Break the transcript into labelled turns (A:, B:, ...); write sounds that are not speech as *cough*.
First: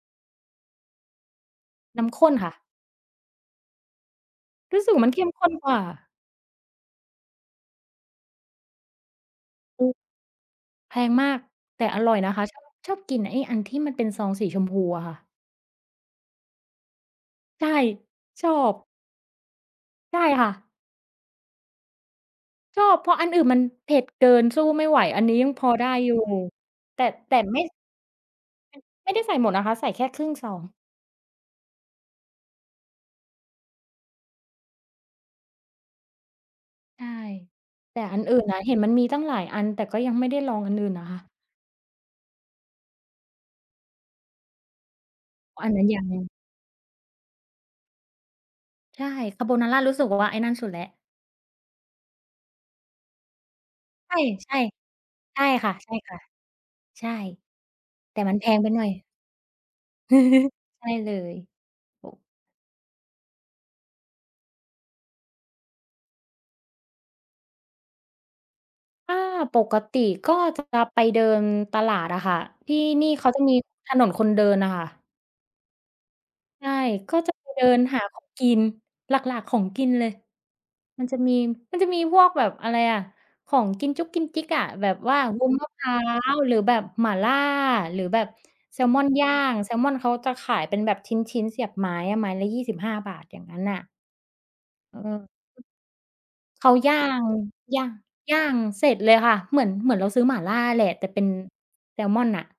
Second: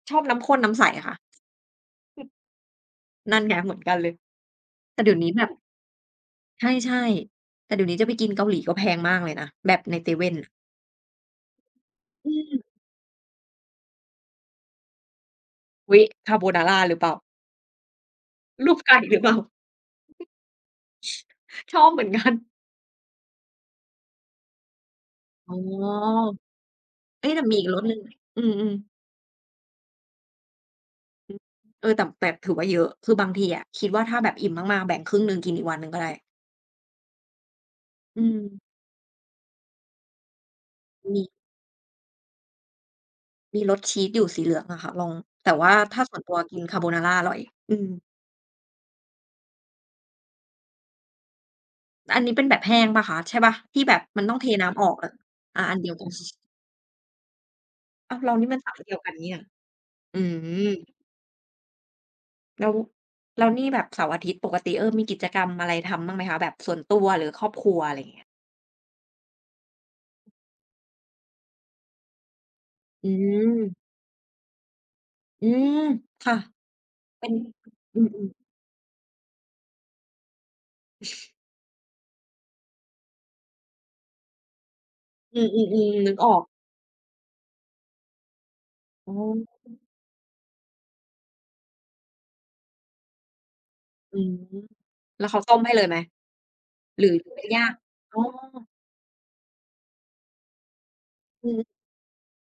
A: ชอบน้ำข้น น้ำใสอะคะ?
B: น้ำข้นค่ะ
A: นั่นไงเหมือนกันเลย
B: รู้สึก
A: แต่เ
B: ม
A: ด
B: ั
A: ี
B: น
A: ๋ย
B: เ
A: ว
B: ข
A: น
B: ้
A: ี้
B: ม
A: แ
B: ข
A: บ
B: ้
A: บ
B: นกว่า
A: ใช่ ๆ แต่เดี๋ยวนี้จะไปกินเกาหลีก็แพงมากเลยนะ แบบในเซเว่นน่ะ
B: แพงมาก แต่อร่อย
A: อ
B: นะคะ ชอ
A: ืม
B: บ ชอบกินไอ้อันที่มันเป็นซองสีชมพูอะค่ะ
A: อุ๊ย คาร์โบนาราหรือเปล่า?
B: ใช่ ชอ
A: รู
B: บ
A: ปไก่ หรือเปล่า?
B: ใช่ค่ะ
A: ชอบเหมือน กัน
B: ชอบ เพราะอันอื่นมันเผ็ดเกิน สู้ไม่ไหว อันนี้ย
A: อ
B: ั
A: ๋
B: ง
A: อ
B: พอได้อยู่ แต่
A: เอ๊
B: แ
A: ะ
B: ต่
A: แต่ม
B: ไ
A: ี
B: ม
A: อ
B: ่
A: ีกรสหนึ่งไหม? อืม ๆ
B: ไม่ได้ใส่หมดนะคะ ใส่แค่ครึ่งซอง
A: เออ ตับ แตด ถือว่า เยอะ คือบางทีอะคิดว่า ถ้าแบบอิ่มมาก ๆ แบ่งครึ่งหนึ่ง กินอีกวันหนึ่งก็ได้
B: ใช่ แต่อ
A: อ
B: ัน
A: ื
B: อื่นอะ
A: ม
B: เห็นมันมีตั้งหลายอัน แต่ก็ยังไม่ได้ลองอันอื่นน่ะค
A: ม
B: ่
A: ี
B: ะ
A: มีรสชีสอยู่ สีเหลืองอะค่ะ ลอง แต่
B: อ๋อ
A: ว
B: อั
A: ่า
B: นนั้น
A: ถ
B: ย
A: ้
B: ั
A: าส่วน
B: ง
A: ตัว กินคาร์โบนาราอร่อย
B: ใช่ คาร์โบนารารู้สึก ว ว่า ไอ้นั่นสุดแล้ว
A: อันนี้เป็นแบบแห้งเปล่าคะ? ใช่เปล่า? ที่แบบ
B: ใช่
A: มันต้องเทน้ำออกอะ
B: ๆ ใช่
A: อ่า
B: ค่
A: อั
B: ะ
A: นเดียวกัน *chuckles*
B: ๆ ใช่
A: อ้
B: แ
A: า
B: ต่
A: ว เร
B: มั
A: า
B: นแ
A: น
B: พ
A: ี่มั
B: ง
A: น
B: ไป
A: สาย
B: หน่อ
A: เดียว
B: ย
A: กันนี้นะ อื
B: *chuckles* ใช
A: ม
B: ่เลย ถูก
A: แล้ว แล้วนี่แบบเสาร์-อาทิตย์ ปกติ เออ มีกิจกรรมอะไรทำบ้างไหมคะ? แบบส่วนตัวหรือครอบครัว อะไรเงี้ย
B: ถ้าปกติก็จะกลับไปเดินตลาดอะค่ะ ที่น
A: อ
B: ี
A: ื
B: ่เขาจะมี
A: ม
B: ถนนคนเดินน่ะค่ะ
A: อืม ค่ะ
B: ใช่ ก็
A: เป็
B: จะ
A: น
B: ไปเดินห
A: อื
B: าของ
A: ม ๆ
B: กิน หลัก ๆ ของกินเลย มันจะมี
A: *chuckles*
B: มันจะมีพวกแบบ อะไรอะ ของกินจุ๊กกินจิ๊กอะ แบบว่า
A: อ
B: ว
A: ื
B: ุ้นมะพร
A: อ
B: ้า
A: ๆ ๆ นึกออ
B: ว
A: ก
B: หรือแบบหมาล่า หรือแบบแซลมอ
A: อ
B: น
A: ๋
B: ย่าง แซ
A: อ
B: ลมอนเขาจะขายเป็นแบบชิ้น ๆ เสียบไม้อะ ไม้ละ 25 บาท อย่างงั้นน่ะ
A: อืม
B: เออ
A: แล้วเขาต้มให้เลยไหม?
B: เขาย่า
A: หรือ
B: ง
A: ว่าย่าง?
B: ย่าง
A: อ๋อ
B: ย่างเสร็จเลยค่ะ เหมือน เหมือนเราซื้อหมาล่าแหละ แต่เป็น
A: อือฮึ
B: แซลมอนน่ะ